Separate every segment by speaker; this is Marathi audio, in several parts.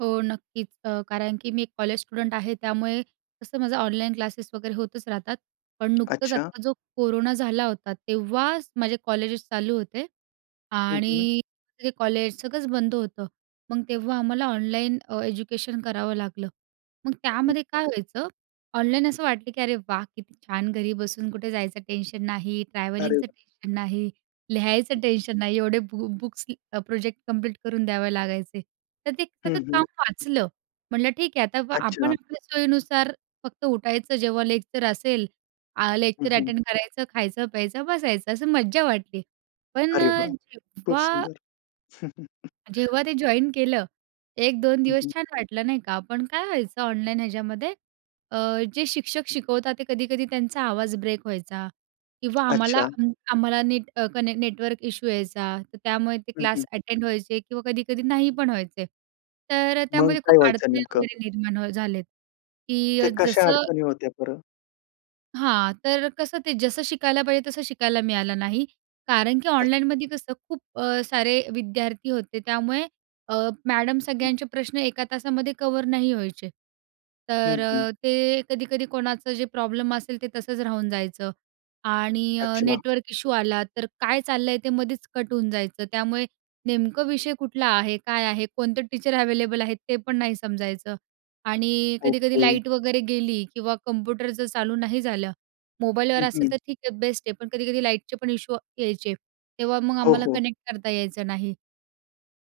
Speaker 1: हो, नक्कीच अ, कारण की मी एक कॉलेज स्टुडंट आहे. त्यामुळे तसं माझं ऑनलाईन क्लासेस वगैरे होतच राहतात. पण नुकतंच
Speaker 2: अच्छा.
Speaker 1: आत्ता जो कोरोना झाला होता, तेव्हाच माझे कॉलेजेस चालू होते
Speaker 2: हं, हं.
Speaker 1: आणि ते कॉलेज सगळंच बंद होतं. मग तेव्हा आम्हाला ऑनलाईन अ, एज्युकेशन करावं लागलं. मग त्यामध्ये काय व्हायचं, ऑनलाईन असं वाटलं की अरे वाह! किती छान घरी बसून कुठे जायचं टेन्शन नाही,
Speaker 2: अरे
Speaker 1: ट्रॅव्हलिंगचं
Speaker 2: वाह!
Speaker 1: टेन्शन नाही,
Speaker 2: हं.
Speaker 1: लिहायचं टेन्शन नाही एवढे बु बुक्स की प्रोजेक्ट कंप्लीट करून द्यावे लागायचे. तर ते
Speaker 2: हं,
Speaker 1: सगळं
Speaker 2: हं.
Speaker 1: काम वाचलं म्हटलं ठीक आहे आता आपण
Speaker 2: अच्छा.
Speaker 1: आपल्या सोयीनुसार फक्त उठायचं, जेव्हा लेक्चर असेल आ
Speaker 2: हं,
Speaker 1: लेक्चर
Speaker 2: हं.
Speaker 1: अटेंड करायचं, खायचं, प्यायचं, बसायचं. असं मज्जा वाटली. पण
Speaker 2: अरे
Speaker 1: अ,
Speaker 2: वाह! खूप
Speaker 1: जेव्हा
Speaker 2: सुंदर.
Speaker 1: जेव्हा ते जॉइन केलं, 1-2
Speaker 2: हं,
Speaker 1: दिवस
Speaker 2: हं.
Speaker 1: छान वाटलं नाही का. पण काय व्हायचं ऑनलाईन ह्याच्यामध्ये अ, जे शिक्षक शिकवतात ते कधी-कधी त्यांचा आवाज ब्रेक व्हायचा किंवा आम्हाला
Speaker 2: अच्छा.
Speaker 1: अ, आम्हाला नीट कनेक्ट नेटवर्क इशू यायचा, तर त्यामुळे ते
Speaker 2: हं, हं.
Speaker 1: क्लास अटेंड व्हायचे किंवा कधी-कधी नाही पण व्हायचे. तर अ,
Speaker 2: मग
Speaker 1: त्यामध्ये खूप
Speaker 2: काय व्हायचं
Speaker 1: अडचणी
Speaker 2: नेमकं?
Speaker 1: वगैरे निर्माण अ, झालेत
Speaker 2: ते
Speaker 1: की
Speaker 2: कशा
Speaker 1: जसं
Speaker 2: अडचणी होत्या बरं?
Speaker 1: हां, तर कसं ते जसं शिकायला पाहिजे तसं शिकायला मिळालं नाही. कारण की
Speaker 2: अच्छा.
Speaker 1: ऑनलाईनमध्ये कसं खूप अ, सारे विद्यार्थी होते, त्यामुळे अ, मॅडम सगळ्यांचे प्रश्न एका तासामध्ये कव्हर नाही व्हायचे.
Speaker 2: हं,
Speaker 1: तर
Speaker 2: हं.
Speaker 1: अ, ते कधी-कधी कोणाचं जे प्रॉब्लेम असेल, ते तसंच राहून जायचं आणि अ,
Speaker 2: अच्छा.
Speaker 1: नेटवर्क इशू आला, तर काय चाललं आहे ते मध्येच कट होऊन जायचं. त्यामुळे नेमकं विषय कुठला आहे? काय आहे? कोणते टीचर अव्हेलेबल आहेत? ते पण नाही समजायचं. आणि कधी-कधी
Speaker 2: ओके.
Speaker 1: लाईट वगैरे गेली किंवा कंप्युटर जर चालू नाही झालं. मोबाईलवर
Speaker 2: हं,
Speaker 1: असेल
Speaker 2: हं.
Speaker 1: तर ठीक आहे, बेस्ट आहे, पण कधी-कधी लाईटचे पण इशू वा यायचे. तेव्हा मग
Speaker 2: हो,
Speaker 1: आम्हाला
Speaker 2: हो.
Speaker 1: कनेक्ट करता यायचं नाही.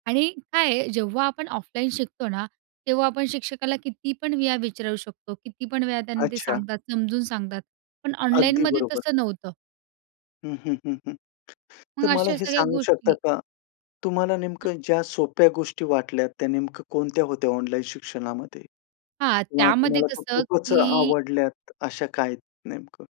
Speaker 1: आणि काय आहे जेव्हा आपण ऑफलाईन शिकतो ना, तेव्हा आपण शिक्षकाला किती पण वेळा विचारू शकतो किती पण वेळा त्यांना ते
Speaker 2: अच्छा.
Speaker 1: सांगतात, समजून सांगतात. पण
Speaker 2: अगदी
Speaker 1: ऑनलाईनमध्ये
Speaker 2: बरोबर.
Speaker 1: तसं नव्हतं.
Speaker 2: हं, हं, हं, हं.
Speaker 1: मग
Speaker 2: तर मला
Speaker 1: अशा
Speaker 2: हे
Speaker 1: सगळ्या
Speaker 2: सांगू शकता
Speaker 1: गोष्टी
Speaker 2: का? तुम्हाला नेमकं ज्या सोप्या गोष्टी वाटल्या त्या नेमकं कोणत्या होत्या ऑनलाईन शिक्षणामध्ये
Speaker 1: हां,
Speaker 2: किंवा
Speaker 1: त्यामध्ये
Speaker 2: तुम्हाला त्या
Speaker 1: कसं
Speaker 2: खूपच
Speaker 1: की
Speaker 2: आवडल्यात, अशा काही नेमकं?